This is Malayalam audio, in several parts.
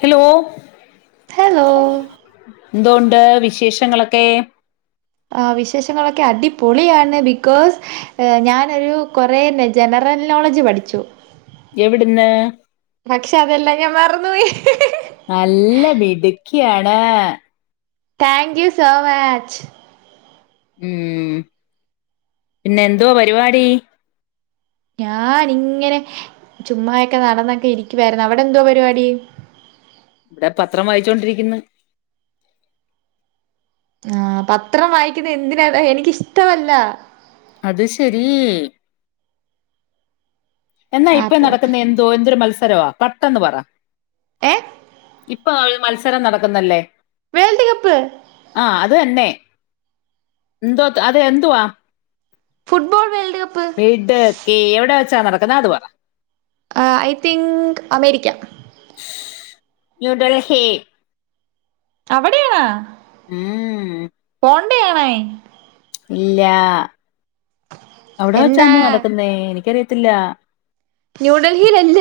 ഹലോ ഹലോ എന്തോ ഉണ്ട് വിശേഷങ്ങളൊക്കെ? ആ വിശേഷങ്ങളൊക്കെ അടിപൊളിയാണ്. ബിക്കോസ് ഞാനൊരു കൊറേ ജനറൽ നോളജ് പഠിച്ചു. എവിടുന്ന് പക്ഷെ അതെല്ലാം ഞാൻ മറ ന്ന് പോയി ഖിയാണ് താങ്ക് യു സോ മാച്ച് ഉം പിന്നെ എന്തുവാ പരിപാടി? ഞാനിങ്ങനെ ചുമ്മാതൊക്കെ നടന്നൊക്കെ ഇരിക്കുവാരുന്നു. അവിടെ എന്തുവാ പരിപാടി? ഇവിടെ പത്രം വായിച്ചോണ്ടിരിക്കുന്ന്. ആഹ് പത്രം വായിക്കുന്ന എന്തിന അത് എനിക്കിഷ്ടവല്ല. അത് ശരി എന്നാ ആ ഇപ്പ പോട്ടെ നടക്കുന്ന എന്തോ എന്തൊരു മത്സ- വരുവോ പെട്ടെന്ന് പറ ഏ ഇ ഇപ്പ മത്സരം നടക്കുന്നല്ലേ വേൾഡ് കപ്പ് ആഹ് അത് തന്നെ. എന്തോ അത് എന്തുവാ ഫുട്ബോൾ വേൾഡ് കപ്പ് വീട് എത്തി എവിടാ [unintelligible] എന്നാ അതു പറ I think America New Delhi അവിടെയ ഉം കൊണ്ടയാണ ഇല്ല അവിടെ എന്താ വെച്ചാന്ന നടനക്കുന്നേ എനിക്കറിയ ത്തില്ല ന്യൂ ഡൽഹിയിയല്ല.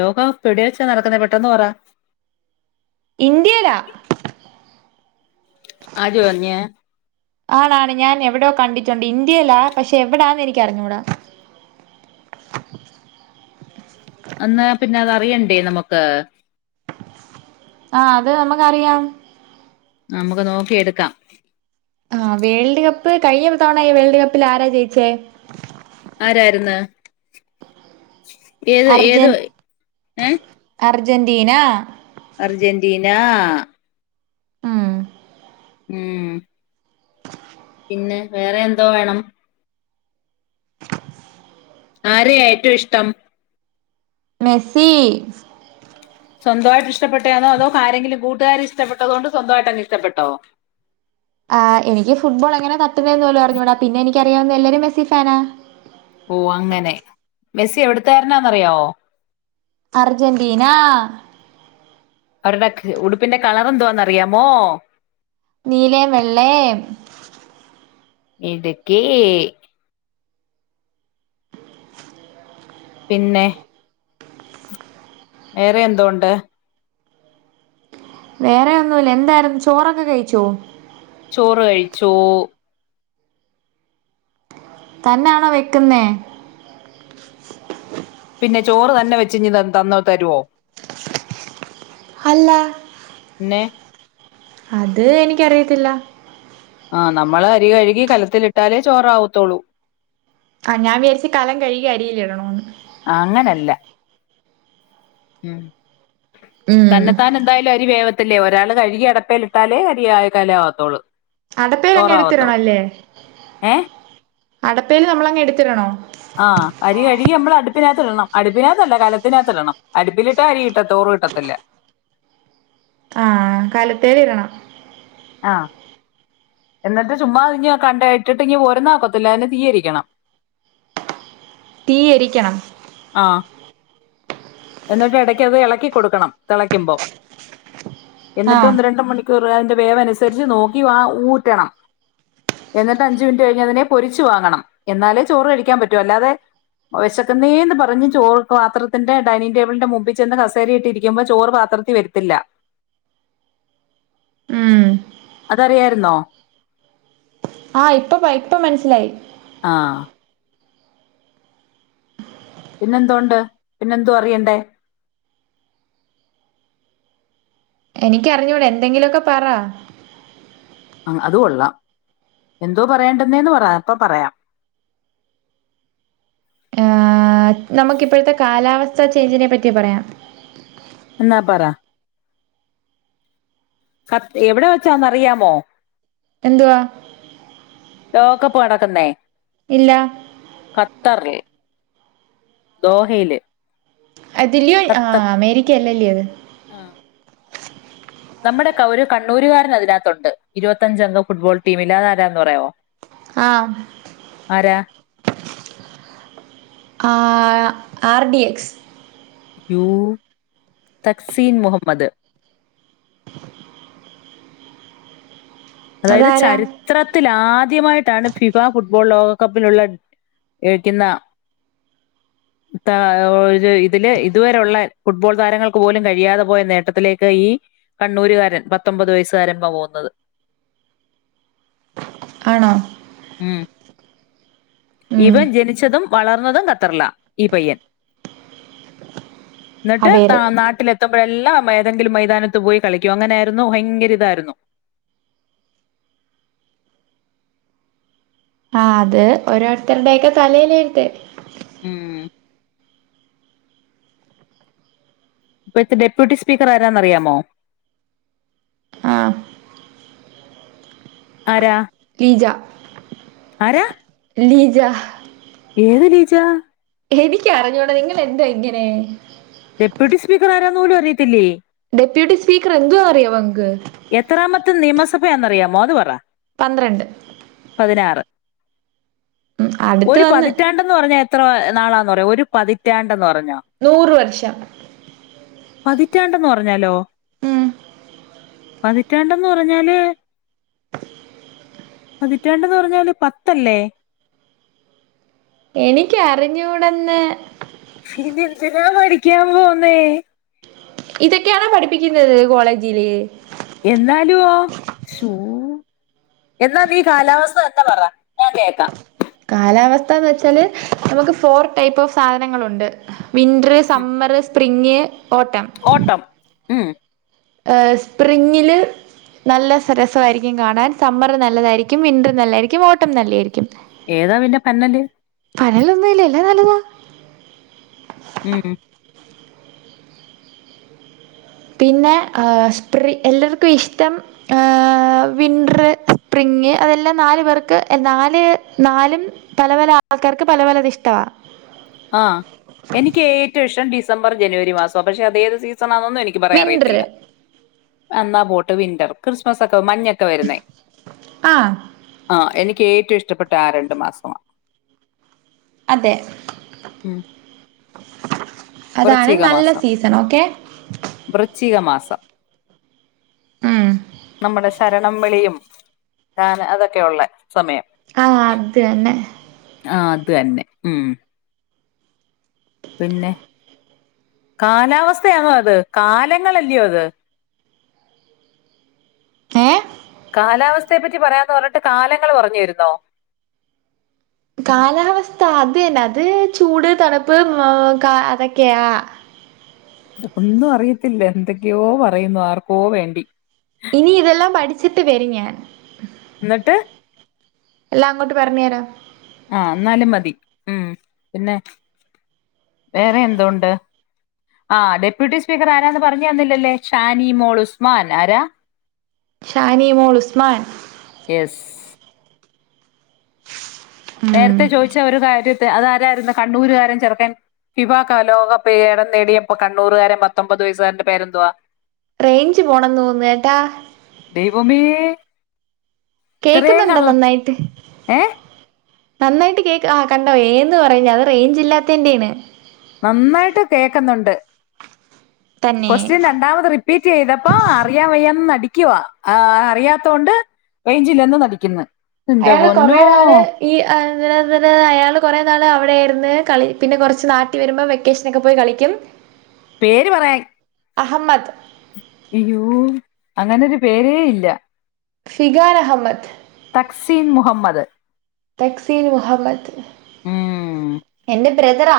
ലോക പെടവച്ചാ നടക്കുന്നെ പെട്ടെന്ന് പറ. ഇന്ത്യയില് ആര് പറഞ്ഞ് ആളാണ് ഞാൻ എവിടെയോ കണ്ടിട്ടുണ്ട്. ഇന്ത്യയിലാ പക്ഷെ എവിടാന്ന് എനിക്ക് അറിഞ്ഞുകൂടാ. അന്ന പിന്നെ അതു അറിയണ്ടേ നമുക്ക്. ആഹ് അത് നമുക്കറിയാം. നമുക്ക് നോക്കി എടുക്കാം. ആഹ് വേൾഡ് കപ്പ് കഴിഞ്ഞ തവണ വേൾഡ് കപ്പിൽ ആരാ ജയിച്ചേ. ആരായിരുന്നു ഏതോ ഏതോ ഏ. അർജൻറീന അർജന്റീന ആ ഉം ഉം പിന്നെ വേറെ എന്തോ വേണം. ആരെയാ ഏറ്റവും ഇഷ്ടം. മെസി സ്വന്തമായിട്ട് ഇഷ്ടപ്പെട്ടതാണോ അതോ ആരെങ്കിലും കൂട്ടുകാർ ഇഷ്ടപ്പെട്ടതുക്കൊണ്ട് സ്വന്തമായിട്ട് അങ്ങ് ഇഷ്ടപ്പെട്ടോ. ആഹ് എനിക്ക് ഫുട്ബോൾ എങ്ങനെ തട്ടുന്നത് എന്ന് പോലും അറിഞ്ഞൂട പിന്നെ എനിക്ക്. എനിക്ക് അറിയാവുന്ന എല്ലാരും മെസി ഫാനാ. ഓ അങ്ങനെ മെസ്സി എവിടുത്തെ കാരനാ അറിയാമോ. അർജന്റീന അവരുടെ ഉടുപ്പിന്റെ കളർ എന്തോന്ന് അറിയാമോ. നിലയും വെള്ളയും മിടുക്കി. പിന്നെ വേറെ എന്തൊണ്ട് വേറെ ഒന്നുമല്ല എന്തായിരുന്നു ചോറൊക്കെ കഴിച്ചോ. ചോറ് കഴിച്ചു. തന്നെയാണോ വെക്കുന്നേ. പിന്നെ ചോറ് തന്നെ വെച്ചഞ്ഞ് തന്ന തരുവോ. അല്ല ന്നെ അത് എനിക്കറിയത്തില്ല. ആഹ് നമ്മള് അരി കഴുകി കലത്തിൽ ഇട്ടാലെ ചോറ് ആവാത്തൊള്ളോ. ആഹ് ഞാൻ വിചാരിച്ചു കലം കഴുകി അരിയില് ഇടണോന്ന്. അങ്ങനല്ല ഉം ഉം തന്നെത്താൻ എന്തായാലും അരി വേവ ത്തിലെ ഒരാൾ കഴുകി അടപ്പേൽ ഇട്ടാലേ അരി ആകത്തേള്ളൂ. അടപ്പേരങ്ങ എടുത്തിടണം അല്ലേ ഏഹ് അടപ്പൽ നമ്മളങ്ങ് എടുത്തിടണോ ആഹ് അരി കഴുകി നമ്മൾ അടുപ്പിനകത്ത് ഇടണം അടുപ്പിനകത്തല്ല കലത്തിനകത്ത് ഇടണം അടുപ്പിലിട്ടാ അരി ചോറ് കിട്ടത്തില്ല ആ കലത്തേലിടണം ആ എന്നിട്ട് ചുമ്മാ അതി ഇ കണ്ട ഇട്ടിട്ട് ഇ പോരന്നഒക്കത്തില്ല അതിന് തീയിരിക്കണം തീയരിക്കണം ആ എന്നിട്ട് ഇടക്ക് അത് ഇളക്കികൊടുക്കണം തിളയ്ക്കുമ്പോ എന്നിട്ട് ആഹ് ഒന്ന് രണ്ട മണിക്കൂർ അതിന്റെ വേവനുസരിച്ച് നോക്കി വാ ഊറ്റണം എന്നിട്ട് അഞ്ച് മിനിറ്റ് കഴിഞ്ഞതിനെ പൊരിച്ച് വാങ്ങണം എന്നാലേ ചോറ്കഴിക്കാൻ പറ്റു അല്ലാതെ വിശക്കുന്നെ ന്ന് പറഞ് പറഞ് ചോറ് പാത്രത്തിന്റെ ഡൈനിങ്‌ടേബിളിന്റെ മുൻപ് ചെന്ന് കസേരയിട്ട് ഇരിക്കുമ്പോ ചോറ് പാത്രത്തിൽ വെരത്തില്ല ഉം അതറിയായിരുന്നോ ആ ഇപ്പ ഇപ്പ മനസ്സിലായി ആ പിന്നെന്തൊണ്ട് പിന്നെന്തോ അറിയണ്ടേ എനിക്കറിഞ്ഞൂട എന്തെങ്കിലുമൊക്കെ പറ ആ അത് കൊള്ളാം എന്തോ പറയണ്ടന്നേന്ന് പറ അപ്പ പറയാം യേ നമുക്ക് ഇപ്പോഴത്തെ കാലാവസ്ഥ അവിടത്തെ ചേച്ചീനെ പറ്റി പറയാം ന്ന പറ കത്തി എവിടെ വെച്ചാന്ന് അറിയാമോ എന്തുവാ ലോകപ്പ് നടക്കുന്നേ ഇല്ല ഖത്തറില് ദോഹയില് അതില്യോ ഖത്തർ ആഹ് അമേരിക്കയല്ലല്ലേ അത് [unintelligible] നമ്മുടെ [unintelligible] ഒരു കണ്ണൂരുകാരന് അതിനകത്തുണ്ട് ഇരുപത്തഞ്ചംഗം ഫുട്ബോൾ ടീമില് അതാരാന്ന് പറയാമോ ആ ആ ആർ ഡി എക്സ് യൂ തക്സീൻ മുഹമ്മദ് അതായത് അതാരാ ചരിത്രത്തിൽ ആദ്യ ആദ്യമായിട്ടാണ് ഫിഫ ഫുട്ബോൾ ലോകകപ്പിലുള്ള എഴിക്കുന്ന ത ഒരു ഇതില് ഇതുവരെുള്ള ഫുട്ബോൾ താരങ്ങൾക്ക് പോലും കഴിയാതെ പോയ നേട്ടത്തിലേക്ക് ഈ കണ്ണൂരുകാരന് പത്തൊമ്പത് വയസ്സുകാരൻ പോകുന്നത് ആണോ ഉം ഉം ഇവൻ ജനിച്ചതും വളർന്നതും ഖത്തറില ഈ പയ്യൻ എന്നിട്ട് അവേർ നാട്ടിലെത്തുമ്പോഴെല്ലാം മെ- ഏതെങ്കിലും മൈതാനത്ത് പോയി കളിക്കും അങ്ങനെയായിരുന്നു ഭയങ്കര ഇതായിരുന്നു ആ അത് ഓരോരുത്തരുടെയൊക്കെ തലേലെഴുത്ത് മ് ഇപ്പത്തെ ഡെപ്യൂട്ടി സ്പീക്കർ ആരാന്നറിയാമോ ആ ആരാ ലീജ ആരാ ലീ- ലീജ ഏത് ലീജ എനക്ക് അറിഞ്ഞോടാ നിങ്ങൾ ന്താ ഇങ്ങനെ ഡെപ്യൂട്ടി സ്പീക്കർ ആരാന്ന പോലും അറിയത്തില്ലേ ഡെപ്യൂട്ടി സ്പീക്കർ എന്ത അറിയ അവങ്ക് എത്രാമത്തെ നിമസ പയാന്ന് ന്ന അറിയാമോ ത് പറ പന്ത്രണ്ട് പതിനാറ് ഉം അടുത്ത് ഒരു വന്ന് പതിറ്റാണ്ടന്ന് പറഞ്ഞാ എത്ര നാളാന്ന് പറയാ ഒരു പതിറ്റാണ്ട് നൂറ് വർഷം പതിറ്റാണ്ടെന്ന്ന്ന് പറഞ്ഞാലോ ഉം പതിറ്റാണ്ടന്ന് പറഞ്ഞാല് പതിറ്റാണ്ടന്ന് പറഞ്ഞാല് പത്തല്ലേ എനിക്കറിഞ്ഞൂടന്ന് പിന്ന എന്തിനാ പഠിക്കാൻ പോന്നേ ഇതൊക്കെയണോ പഠിപ്പിക്കുന്നത് കോളേജില് എന്നാലുവോ ഷൂ എന്നാ നീ കാലാവസ്ഥ ന്ന പറ ഞാൻ കേക്കാം കാലാവസ്ഥ എന്ന് വെച്ചാല് നമുക്ക് ഫോർ ടൈപ്പ് ഓഫ് സാധനങ്ങളുണ്ട് വിൻററ് ഉം. സമ്മർ പ്രിങ്ങേ ഓട്ടം ഓട്ടം ഉം ഹ സ്പ്രിംഗില് നല്ല രസയിരിക്കും കാണാൻ സമ്മർ നല്ലതായിരിക്കും വിന്റർ നല്ലതായിരിക്കും ഓട്ടം നല്ലതായിരിക്കും ഏതാ പിന്റെ പന്നല് പനേലൊന്നുല്ല എല്ലാം നല്ലതാ ഉം പിന്നെ ഏ സ്പ്രി എല്ലാർക്കും ഇഷ്ടം ഏ വിന്റർ സ്പ്രിങ്ങ് അതെല്ലാം നാല് പേർക്ക് നാല് നാലും പല പല ആൾക്കാർക്ക് പലപല അത് ഇഷ്ടവാ ആ എനിക്ക് ഏറ്റവും ഇഷ്ടം ഡിസംബർ ജനുവരി മാസവും പക്ഷേ അതേത് സീ സനൊന്നും എനിക്ക് പറയാൻ വിന്റർ അറിയത്തില്ല അന്നാ പോട്ട് വിന്റർ ക്രിസ്മസ് ഒക്കെ മഞ്ഞൊക്കെ വരുന്നെ ആ അ എനി ക്കേറ്റവും ഇഷ്ടപ്പെട്ട ആ രണ്ടു മാസമാ അതെ ഉം അതാണ് വൃശ്ചിക നല്ല മാസം സീസൺ ഓക്കെ സ ഉം നമ്മുടെ ശരണം വിളിയും ഞാൻ അതൊക്കെയുള്ള സമയം ആ അതുതന്നെ ആ അത് തന്നെ ഉംമ് പിന്നെ കാലാവസ്ഥയാണോ അത് കാലങ്ങളല്ലയോ അത് ഏ കാലാവസ്ഥയെ പറ്റി പറയാന്ന് പറഞ്ഞിട്ട് കാലങ്ങൾ പറഞ്ഞു താരുന്നോ കാലാവസ്ഥ അത് തന്നെ അത് ചൂട് തണുപ്പ് മ് കാ അതൊക്കെയാ ഒന്നും അറിയത്തില്ല എന്തൊക്കെയോ പറയുന്നു ആർക്കോ വേണ്ടി ഇനി ഇതെല്ലാം പഠിച്ചിട്ട് വരും ഞാൻ എന്നിട്ട് എല്ലാ അങ്ങോട്ട് പറഞ്ഞു തരാം ആ എന്നാലും മതി ഉം പിന്നെ വേറെ എന്തുകണ്ട് ആ ഡെപ്യൂട്ടി സ്പീക്കർ ആരാന്ന് പറഞ്ഞു തന്നില്ലല്ലേ ഷാനി മോൾ ഉസ്മാൻ ആരാ ഷാനിമോൾ ഉസ്മാൻ എസ് ഉം നേരത്തെ ചോദിച്ച ഒരു കാര്യം അതാരായിരുന്നു കണ്ണൂരുക്കാരൻ ചെറുക്കൻ ഫിഫ കാലൊഭം നേടിയപ്പോ കണ്ണൂർുകാരൻ പത്തൊമ്പത് വയസ്സുകാരന്റെ പേരെന്തുവാ റേഞ്ച് പോണം തോന്നേട്ടാ ദൈവമേ ഇത്രയും കേക്കുന്നുണ്ടോ കള്ള നന്നായിട്ട് ഏ നന്നായിട്ട് കേക്ക ആ കണ്ടോ ഏന്ന് പറഞ്ഞ അത് റേഞ്ച് ഇല്ലാത്തെ യിന്റെയാണ് നന്നായിട്ട് കേക്കുന്നുണ്ട് തന്നെ ക്യുഎസ്ടിയൻ രണ്ടാമത് റിപ്പീറ്റ് ചെയ്തപ്പോ അറിയാൻ വയ്യാന്നു നടിക്കാൻ ആ അറിയാത്ത കൊണ്ട് റെഞ്ചില്ലന്ന് നടിക്കുന്നു എന്റെ അയാള് പൊന്നോ കൊറേ നാള് ഈ ഹ അയാൾ കുറെ നാള് അവിടെയായിരിന്നു കളി പിന്നെ കുറച്ച് നാട്ടിയിൽ വരുമ്പോ വെക്കേഷനൊക്കെ പോയി കളിക്കും പേര് പറയാൻ അഹമദ് അയ്യോ അങ്ങനെ ഒരു പേരേ ഇല്ല ഫിഗാർ അഹമ്മദ് തക്സീൻ മുഹമ്മദ് ടക്സിീൽ മുഹബത്ത് എന്റെ ബ്രദറാ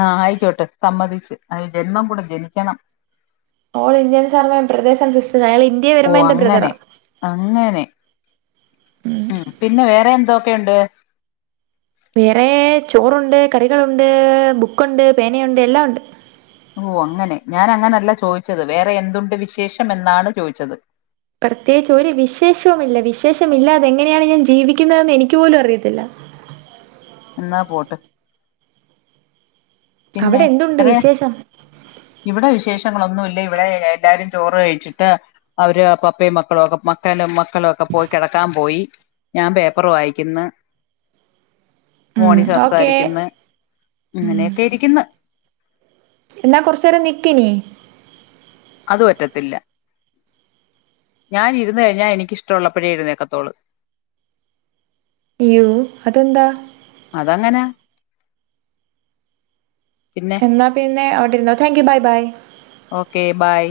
ആഹ ആയിക്കോട്ടെ സമ്മതിച്ച് അ ജന്മം കൂടെ ജനിക്കണം all Indians are my brothers and sisters അയാൾ ഇന്ത്യയിൽ ഓ വരുമ്പോ എന്റെ ബ്രദറ അങ്ങനെ അങ്ങനെ ഒക്കണ്ട് വേറെ ചോറുണ്ട് കറികളുണ്ട് ബുക്കുണ്ട് പേനയുണ്ട് എല്ലാം ഉണ്ട് ഓ അങ്ങനെ ഞാൻ അങ്ങനല്ല ചോദിച്ചത് വേറെ എന്തുണ്ട് വിശേഷം എന്നാണ് ചോദിച്ചത് പ്രത്യേകിച്ച് ഒരു വിശേഷവുമില്ല വിശേഷമില്ലാതെങ്ങനെയാണ് ഞാൻ ജീവിക്കുന്നതെന്ന് എനിക്ക് പോലും അറിയത്തില്ല എന്നാ പോട്ടെ അവിടെ എന്തുണ്ട് വിശേഷം ഇവിടെ വിശേഷങ്ങളൊന്നുമില്ല ഇവിടെ എല്ലാരും ചോറ് കഴിച്ചിട്ട് അവര് പപ്പയും മക്കളും ഒക്കെ മക്കലും മക്കളും ഒക്കെ കിടക്കാൻ പോയി ഞാൻ പേപ്പർ വായിക്കുന്നു ഉം ഫോണിൽ ഓക്കെ സംസാരിക്കുന്ന ഉം അങ്ങനെയൊക്കെ ഇരിക്കുന്നു എന്നാ കൊറച്ചു നേരം നിക്കിനീ അത് പറ്റത്തില്ല ഞാനിരുന്ന് കഴിഞ്ഞാ എനിക്കിഷ്ടമുള്ളപ്പോഴേ എഴുന്നേക്കത്തോള് യ്യോ അതെന്താ അതങ്ങനാ പിന്നെ എന്നാ പിന്നെ അവിടിരുന്നോ thank you bye bye okay bye